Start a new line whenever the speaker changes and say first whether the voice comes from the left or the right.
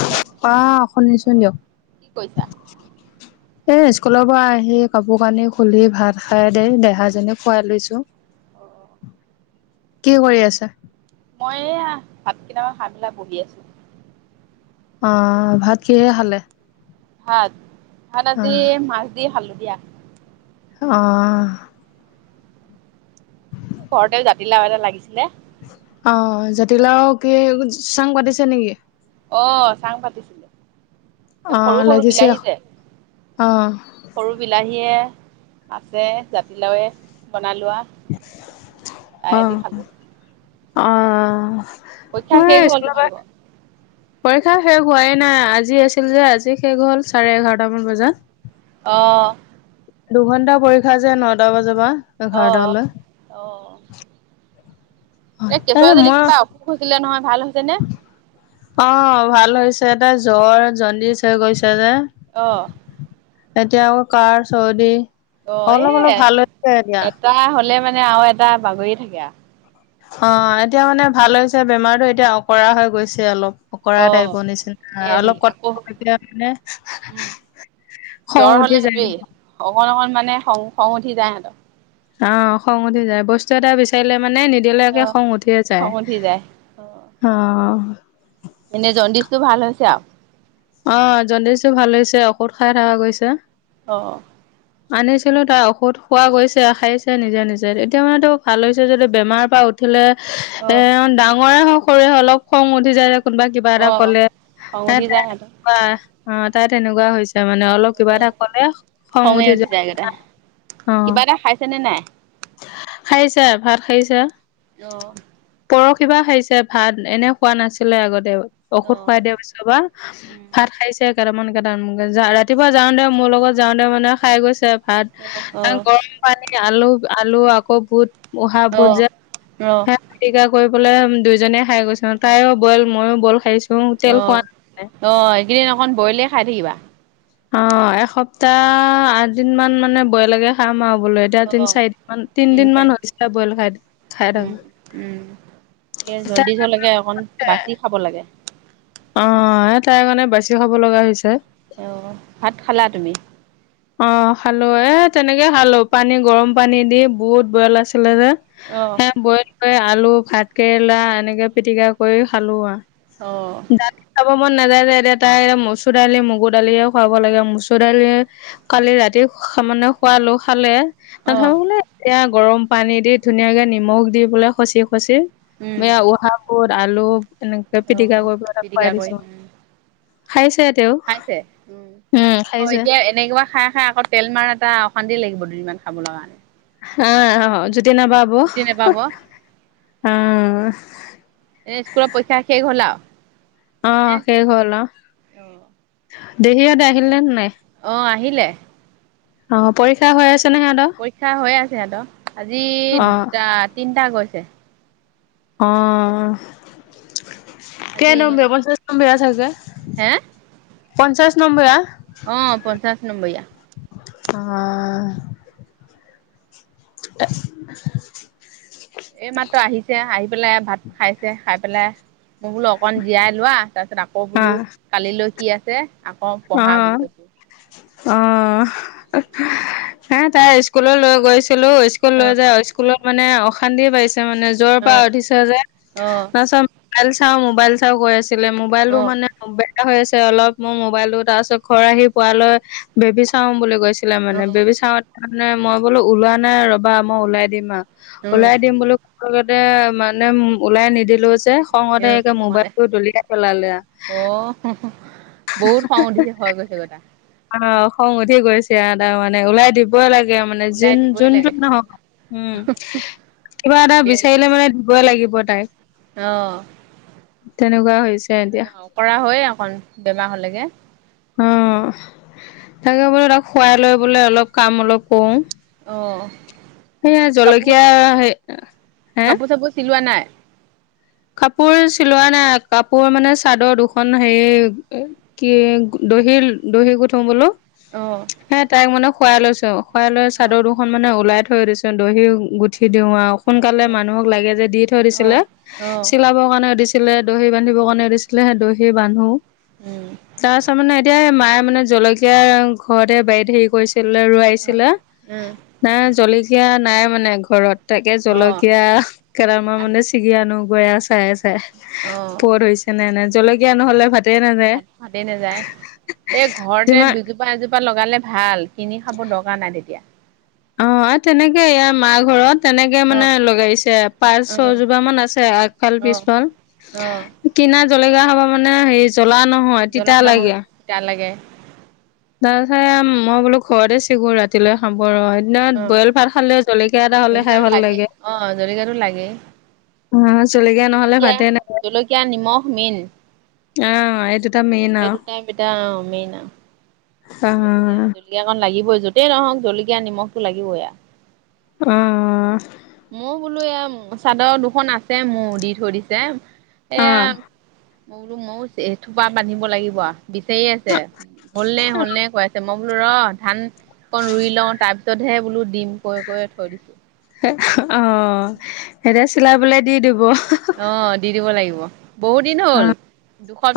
right: Hello
left: মা শুনিছো
right: অ
left: দিয়ক
right: কি কৰিছা
left: এ। স্কুলৰ পৰা আহি কাপোৰ কানি খুলি ভাত খাই দে দেহাজনী খুৱাই লৈছো
right: অ
left: কি কৰি আছা?
right: মই এয়া ভাত কেইটামান খাই পেলাই বহি আছো।
left: অ ভাত কিহে খালে??
right: ভাত ভাত আজি মাছ দি খালোঁ দিয়া।
left: অ।
right: ঘৰতে জাতিলাও এটা লাগিছিলে।
left: আহ জাতিলাও কি চাং পাতিছে নেকি?
right: অ চাং পাতিছিলোঁ। এ
left: অ
right: সৰু সৰু
left: লাগিছে অ
right: বিলাহীযে সৰু বিলাহীয়ে। আছে জাতিলাও। লোৱা
left: অ
right: চাই খালো।
left: অ।
right: পইক্ষা
left: মই
right: শেষ হ'ল
left: স্কুলৰ পৰা
right: তোমালোকৰ
left: পৰীক্ষা শেষ হোৱাই নাই আজি আছিল যে আজি শেষ হল চাৰে এঘাৰটামান বজাত।
right: অ।
left: দুঘন্টা পৰীক্ষা যে নটা বজাৰ পৰা
right: অ অ
left: এঘাৰটালৈ।
right: এ কেঁচুৱাজনি কিবা অসুখ হৈছিলে নহয় ভাল হৈছে নে?
left: অ ভাল হৈছে দে জ্বৰ জণ্ডিচ হৈ গৈছে যে
right: অ
left: এতিয়া আকৌ কা চৰ্দি।
right: অ
left: অলপ
right: এ
left: অলপ ভাল হৈছে এতিয়া
right: এটা হলে মানে আৰু এটা বাগৰি থাকে আৰু
left: অ এতিয়া মানে ভাল হৈছে বেমাৰটো এতিয়া অঁকৰা হৈ গৈছে অলপ অকৰা
right: অ
left: তাইব নিচিনা
right: সেয়াই ধৰি
left: অলপ
right: আকৌ
left: কথা মানে
right: উম
left: খং
right: জ্বৰ
left: উঠি
right: হলে
left: যায়
right: সেইটোয়েই অকন অকন মানে খং উঠি যাই ইহঁতৰ।
left: অ খং উঠি যায় বস্তু এটা বিচাৰিলে মানে নিদিলৈকে
right: অ
left: খং উঠিয়ে
right: খং
left: যায়
right: উঠি যায়
left: অ
right: এনে জণ্ডিচটো ভাল হৈছে আৰু
left: অ জণ্ডিচটো ভাল হৈছে ঔষদ খাই থকা গৈছে।
right: অ।
left: আনিছিলো তাৰ ঔষধ খোৱা গৈছে খাইছে নিজে নিজে এতিয়া মানেতো ভাল হৈছে যদি বেমাৰ পৰা উঠিলে
right: অ
left: এ ডাঙৰে হওক সৰুৱে হওক অলপ খং উঠি যায় দে কোনোবা কিবা
right: অ
left: এটা ক'লে
right: খং
left: হে
right: উঠি
left: তাই
right: যায় সিহঁতৰ
left: কোৱা অ তাই তেনেকোৱা হৈছে। তাৰমানে অলপ কিবা
right: অ
left: এটা কলে খং উঠি যায় অ।
right: কিবা এটা খাইছেনে নাই
left: খাইছে ভাত খাইছে।
right: অ।
left: কিবা খাইছে ভাত এনেও খোৱা নাছিলে আগতে।
right: অ
left: ঔষধ খুৱাই দিয়া পিছৰ পা
right: উম
left: ভাত খাইছে। কেইটামান কেইটামান ৰাতিপুৱা যাও দে মোৰ লগত যাওতে মানে খাই গৈছে। ভাত
right: অ অ
left: গৰম পানী আলু আলু আকৌ বহুত উহা
right: অ
left: ভোন যে হে পিটিকা কৰি বোলে দুইজনে খাই গৈছো তাইও বইল মইও বইল খাইছো। তেল
right: অ
left: খোৱা নাই
right: অ সেইকেইদিন অকন বইলে খাই থাকিবা।
left: অ এসপ্তাহ আঠ দিন মান মানে বৈলকে খাম আও। বোলো এতিয়া
right: অ
left: তিন চাৰিদিন মান
right: তিনি
left: তিনদিন মান
right: চাৰি
left: হৈছে বইল খাই খাই থকা।
right: এ জণ্ডিছলেকে অকণ বাচি খাব লাগে।
left: অ এ তাই কাৰণে বাচি খাব লগা হৈছে।
right: অ ভাত খালা তুমি
left: অ খালো এ তেনেকে খালো পানী গৰম পানী দি বুত বইল আছিলে যে।
right: অ
left: হে বইল কৰি আলু ভাত কেৰেলা এনেকে পিটিকা কৰি খালো আ।
right: অ',
left: যাব মন। নাযায় যে এতিয়া তাই মচুৰ দালি মগুৰ দালিয়ে খুৱাব লাগে মচুৰ দালি কালি ৰাতি মানে খোৱালো খালে নাথাকো
right: অ',
left: বোলে এয়া গৰম পানী দি ধুনীয়াকে নিমখ দি পলাই খচি খচি
right: উম,
left: উহা বুত আলু এনেকে
right: অ',
left: পিটিকা
right: অ',
left: কৰি পেলাই খুৱাই
right: পিটিকা কৰি
left: দিছো
right: উম,
left: খাইছে। তেওঁ
right: খাইছে উম আকৌ এতিয়া এনেকোৱা। খাই খাই আকৌ তেল মাৰা তা অশান্তি লাগিব দুদিমান খাবলৈ কাৰণে।
left: অ অ জুতি নাপাব
right: জুতি নোপাব এ স্কুল পক্ষ্যা শেষ হল আও।
left: অ শেষ হল অ দেহিহতে আহিল নে নাই।
right: অ আহিলে।
left: অ পৰীক্ষা হৈ আছে নে সিহঁতৰ
right: পৰীক্ষা হৈ আছে সিহতৰ আজি
left: অ
right: দুটা তিনটা গৈছে।
left: অ
right: আজি
left: কেই নম্ব
right: ইংৰাজী
left: পঞ্চাছ নম্বয়া চাগে।
right: হে।
left: পঞ্চাছ নম্বৰীয়া।
right: অ পঞ্চাশ নম্বৰীয়া।
left: অ। [unintelligible]
right: এই মাত্ৰ আহিছে আহি পেলাই ভাত খাইছে খাই পেলাই। মই বোলো অকণ জীয়াই লোৱা তাৰপিছত আকৌ বোলো
left: অ',
right: কালিলৈ কি আছে আকৌ পঢ়া বুলি
left: অ',
right: কৈছো।
left: অ হে তাই স্কুল লৈ গৈছ ছিলো স্কুল
right: অ',
left: লৈ যায় স্কুলত মানে অশান্তিয়ে পাইছ মানে জ্বৰ পৰা
right: অ',
left: উঠিছে যে
right: অ',
left: না মোবাইল চাও মোবাইল চাও কৈ আছ ছিলে মোবাইলটো
right: অ',
left: মানে বেয়া হৈ আছে অলপ মোৰ মো বাইলটো তাৰপিছত ঘৰ আহি পোৱালৈ বেবী চাম বুলি গৈছিলে মানে
right: অ',
left: বেবী চাত নাই মই বোলো ওলোৱা নাই ৰবা মই ওলাই দিম আৰু
right: উম,
left: ওলাই দিম বুলি লগতে মানে ওলাই নিদিলো যে। খঙতে
right: উম,
left: একে
right: হ'ব দে।
left: মোবাইলটো দলিয়াই পেলালে আ।
right: অ', বহুত খং উঠিছে হয় গৈছেগৈ তা
left: অহ, খং উঠি গৈছে তাৰ মানে ওলাই দিবই লাগ গে মানে
right: ওলাই
left: যোন
right: দিবই
left: -যোনটো
right: লাগে।
left: নহক উম কিবা এটা বিচাৰিলে মানে দিব লাগিব তাইক।
right: অহ,
left: তেনেকুৱা হৈছে
right: [inaudible]
left: এতিয়া
right: তেনেকোৱা অকৰা হয় অকন। বেমাৰ হ'লেগে।
left: অ'। তাকে বোলো তাক শুৱাই লৈ বোলে অলপ কাম অলপ কৰো।
right: অহ, কাপো
left: হে
right: -
left: হে
right: কাপোৰ - চাপোৰ চিলোৱা নাই?
left: কাপোৰ চিলোৱা নাই কাপোৰ মানে চাদৰ দুখন হেৰি কি দহিৰ দহি গোঠো বোলো।
right: অ',
left: হে তাইক মানে শুৱাই লৈছো আও শুৱাই লৈ
right: অ', অ',
left: চাদৰ দুখখন মানে ওলাই থৈ থৈ দিছো দহি গুঠি দিওঁ আৰু সোনকালে মানুহক লাগে যে দি থৈ দিছিলে চিলাবৰ কাৰণে সুধিছিলে দহি বান্ধিবৰ কাৰণে সুধিছিলে সেই দহি বান্ধো।
right: উম,
left: তাৰ পাছত মানে এতিয়া মায়ে মানে জলকীয় ঘৰতে বাৰীত হেৰি কৰিছে ছিলে ৰোৱাইছিলে
right: অ',
left: নাই জলকীয়া নাই মানে ঘৰত। তাকে
right: অ', অ'।
left: জলকীয়া কেইটামান মানে ছিগি আনো গয়ে চাই আছে। ছে পত হৈছে নে নাই জলকীয়া নহ'লে ভাতে নাযায়।
right: এ ঘৰতে
left: যিমান
right: দুজোপা -এজোপা লগালে ভাল কিনি খাব দৰকাৰ নাই তেতিয়া।
left: অহ, তেনেকে ইয়া মাৰ ঘৰত। তেনেকে মানে
right: অ',
left: লগাইছে পাঁচ
right: অ',
left: ছজোপা মান আছে আগফাল
right: অ'।
left: পিছফাল।
right: অ',
left: কিনা জলেকীয়া হব মানে হেৰি জ্বলা ন',
right: জ্বলাই নহয় তিতা লাগে।
left: তাপাছত মই বোলো ঘৰতে চিগো ৰাতিলৈ খাব ৰয়। দিনত
right: অ',
left: বইল ভাত খালে জলকীয়া এটা হলে খাই
right: জলকীয়াটো
left: ভাল লাগে।
right: অ', জলকীয়াটো লাগেই।
left: হা, জলকীয়া নহলে ভাতে নাযাই।
right: মিন
left: মেইন আও
right: এইটোটাইপ এটা মেইন আ।
left: অ
right: জলকীয়া -জলকীয়াকন লাগিবই যতেই নহওক জলকীয়া নিমখটো লাগিবই আও।
left: অ',
right: ফুলো এ চাদৰ দুখন আছে মোৰ দি থৈ দিছে
left: অ অ
right: এয়া মই বোলো ময়ো থোপা বান্ধিব লাগিব আ বিচাৰি আছে। হ'লনে- হ'লনে কৈ আছে মই বোলো ৰ'ধান অকণ ৰুই লওঁ তাৰ ছতহে বোলো ডিম কৈ কৈ থৈ দিছো।
left: অহ, এতিয়া চিলাই পেলাই দি দিব।
right: অহ, দি দিব লাগিব। বহুত দিন হ'ল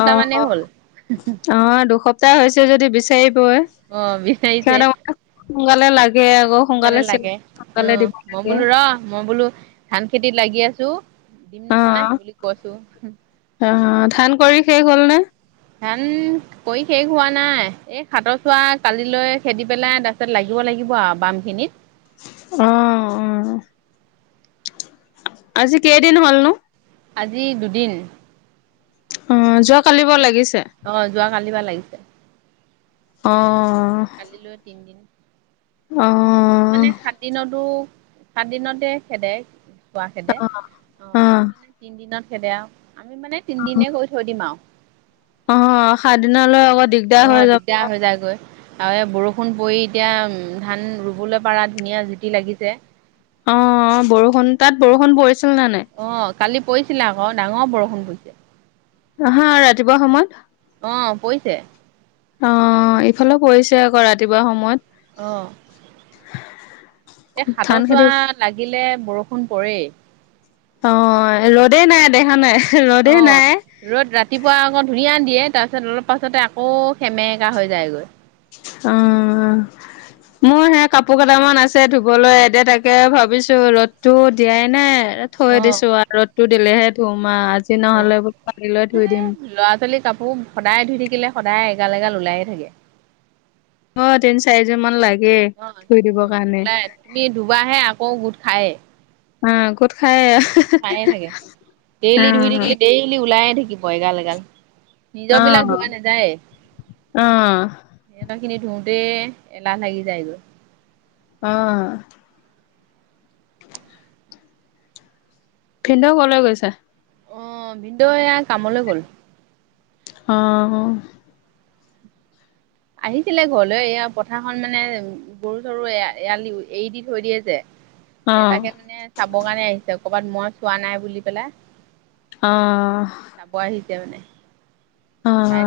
left: অহ [unintelligible] অহ
right: মানেই হ'ল
left: - অহ দুসপ্তাহ হৈছে যদি বিচাৰি বই
right: অ' বিচাৰিছে
left: সিহতক [unintelligible] সোনকালে লাগ
right: সোনকালে লাগে অহ মই
left: লাগে।
right: বোলো ৰহ মই বোলো ধান খেতিত লাগি আছো। দিম নহয় বুলি কৈছোঁ।
left: অহ, ধান কৰি শেষ হল নে?
right: ধান কৰি শেষ হোৱা নাই এই সাতৰ চোৱা কালিলৈ খেদি পেলাই তাৰ পিছত লাগিব লাগে গিব আও বাম খিনত।
left: অহ, উম। আজি কেদিন হল নো?
right: আজি দুদিন।
left: অহ, যোৱা কালি পৰা লাগিছে।
right: অহ, যোৱা কালিৰ পৰা লাগিছে।
left: অহ
right: কালিলৈ তিনিদিন।
left: অ',
right: কিছুমানে সাত দিনতো, সাত দিনতে খেদে। খোৱা খেদে অহ
left: অ',
right: কিছুমানে তিন দিনত খেদে আৰু আমি মানে তিনদিনে কৰি থৈ দিম আৰু।
left: অহ, সাত দিন লৈ আগত
right: অ দিগদাৰ হৈ যায়গৈ। আৰু এই বৰষুণ পৰি এতিয়া ধান ৰুবলৈ পাৰা ধুনীয়া জুতি লাগিছে।
left: অ বৰষুণ তাত বৰষুণ পৰি।
right: অ কালি পৰিছিলা আকৌ ডাঙৰ বৰষুণ পৰিছে।
left: অহা ৰাতিপুৱা সময়ত।
right: অ পৰিছে।
left: অ ইফালে পৰিছে আকৌ ৰাতিপুৱা সময়ত।
right: অঁ। এই
left: ধান
right: হাতত চোৱা
left: খেতি
right: লাগিলে বৰষুণ পৰেই।
left: অ ৰ'দেই নাই দেখা নাই।
right: অ
left: ৰ'দেই নাই।
right: ৰ'দ ৰাতিপুৱা আকৌ ধুনীয়া। দিয়ে তাৰ পাছত অলপ পাছতে আকৌ খেমেকা হৈ যায়গৈ।
left: অ। মোৰ হে কাপোৰ কেইটামান আছে ধুবলৈ এদ থাকে ভাবিছো ৰ'দতো দিয়াই নাই। থৈ
right: অ
left: দিছো আ ৰতটো দিলেহে ধুম আ। আজি
right: অ
left: নহ'লে বোলো কালিলৈ
right: এ
left: ধুই দিম
right: ল'ৰা ছোৱালী কাপোৰ সদায় ধুই থাকিলে সদায়। এ গাল এগাল ওলাইে থাকে।
left: অ তিন চাৰিযোৰ মান লাগে
right: অ
left: ধুই দিবৰ
right: উম
left: কাৰণে
right: ওলাই তুমি ধুবহে আকৌ গোট খায়েই।
left: অ ক'ত খাই।
right: খায়ে থাকে ডেইলি ধুই থাকিলে ডেইলি ওলাইে থাকিব এগাল এগাল। নিজৰ
left: অ
right: বিলাক ধোৱা নাযায়
left: অ অ
right: সিহঁতৰ। খিনি ধুওঁতে এলাহ লাগি যায়গৈ।
left: আহ। ভিনদেউ কলৈ গৈছো।
right: অ ভিনদউ এয়া কামলৈ গ'ল।
left: আহ।
right: আহিছিলে ঘৰলৈ এয়া পথাৰখন মানে গৰু চৰু এ এৰাল দি এৰি দি থৈ দিয়ে যে।
left: অ অ
right: এ তাকে মানে চাবৰ কাৰণে আহিছে কৰ'বাত মই চোৱা নাই বুলি পেলাই।
left: আহ।
right: তিয়া মানে।
left: অ
right: চাই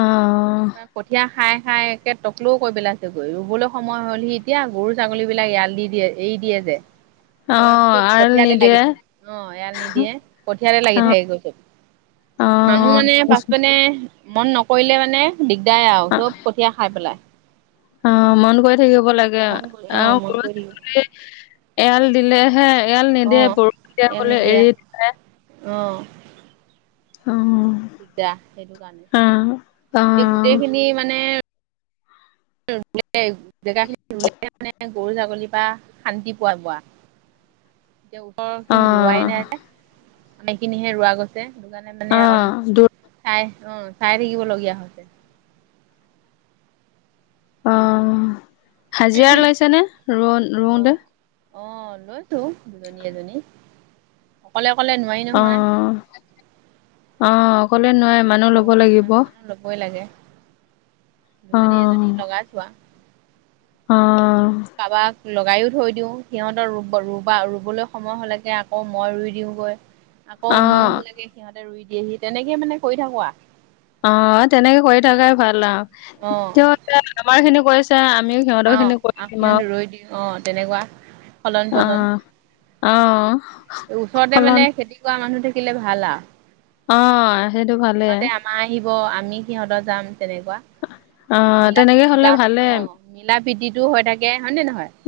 left: অ।
right: ত কঠীয়া। খাই খাই একে তটকলও কৈ পেলাইছে গৈ ৰুবলৈ সময় হ'ল সি এতিয়া গৰু ছাগলী বিলাক ইয়াল দি দিয়ে এ। এই দিয়ে যে।
left: অ
right: তাৰ খুব
left: আৰল
right: কঠীয়াতে লাগি
left: নিদিয়ে
right: থাকে অ এৰাল নিদিয়ে কঠীয়াতে লাগি থাকে গৈচো।
left: অ
right: মানুহ মানে পাছ মানে মন নকৰে। কৰিলে মানে দিগদাৰ আৰু
left: অ
right: চব কঠীয়া খাই পেলাই।
left: অ মন কৰি থাকিব লাগে
right: মন কৰি অ',
left: আৰু
right: মন
left: গৰু
right: কৰি থাকিব
left: ছাগলী। এৰাল দিলেহে এৰাল নিদিয়ে
right: অ',
left: বৰষুণ দিয় গলে এৰি দে।
right: অঁ। বৰ দিগদাৰ সেইটো কাৰণে
left: অ
right: এ গোটেইখিনি মানে। জে জেগাখিনি ৰুলে মানে। গৰু ছাগলীৰ পৰা শান্তি পোৱা বোৱা এতিয়া।
left: অ
right: ওচৰৰ ৰোৱাই নাই আমিখিনিহে ৰোৱা গৈছে। দ কাৰণে মানে
left: অ দূৰ
right: চাই অ চাই থাকিবলগীয়া হৈছে।
left: অ হাজিৰৰা লাইছে নে ৰোৱ ৰোতে।
right: অ', অ লৈছো দুজনী এজনী অকলে। অকলে নোৱাৰি
left: অ
right: নহয়
left: অ অ অকলে নোৱাৰাই।
right: অহ ইমান মানুহ ল'বই লাগে।
left: অ
right: দুজনী এজনী লগাই
left: অ।
right: কাবাক। লগাইও থৈ দিওঁ সিহঁতৰব ৰুব ৰুবা ৰুবলৈ সময় হ'লেকে আকৌ মই ৰুই দিওঁগৈ। আকৌ
left: অ
right: মোৰ হলেকে সিহঁতে ৰুই দিয়েহি তেনেকে মানে কৰি থাকো আৰু।
left: অ তেনেকে কৰি থাকাই ভাল আৰু
right: অ',
left: তেওঁ আমাৰ খিনি কৰিছে। আমিও সিহঁতৰ
right: অ',
left: খিনি
right: আ
left: কৰি দিম
right: সিহঁত
left: আৰু
right: ৰৈ দিওঁ অ', তেনেকুৱা সলন পলন
left: আহ। অ।
right: ওচৰতে
left: সলনি
right: মানে খেতি কৰা মানুহ থাকিলে ভাল
left: অ', সেইটো
right: আৰু।
left: ভালে
right: সিহঁতে আমাৰ আহিব আমি সিহঁতৰ যাম তেনেকুৱা।
left: অ',
right: মিলা
left: তেনেকে হ'লে
right: মিলা
left: ভালে
right: অ মিলা প্ৰীতিটো হৈ থাকে হয় নে নহয়। [inaudible]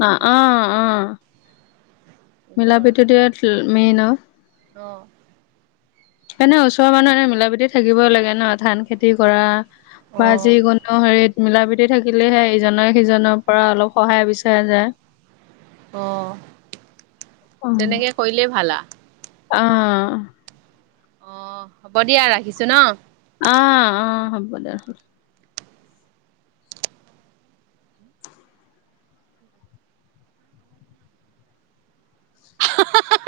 left: মিলাপিতিটোযে মেইন অ।
right: আহ।
left: এনে ওচৰৰ মানুহ এনে মিলা প্ৰীতি থাকিব লাগে ন ধান খেতি কৰা। বা
right: অ',
left: যিকোনো হেৰিত। মিলাপ্ৰীতি থাকিলেহে ইজনে সিজনৰ পৰা অলপ সহায় বিচৰা যায়
right: অ তেনেকে কৰিলেই ভাল [unintelligible]
left: অ
right: অ হ'ব দিয়া ৰাখিছো ন
left: অ অ হ'ব দে
right: হা হা হা [unintelligible]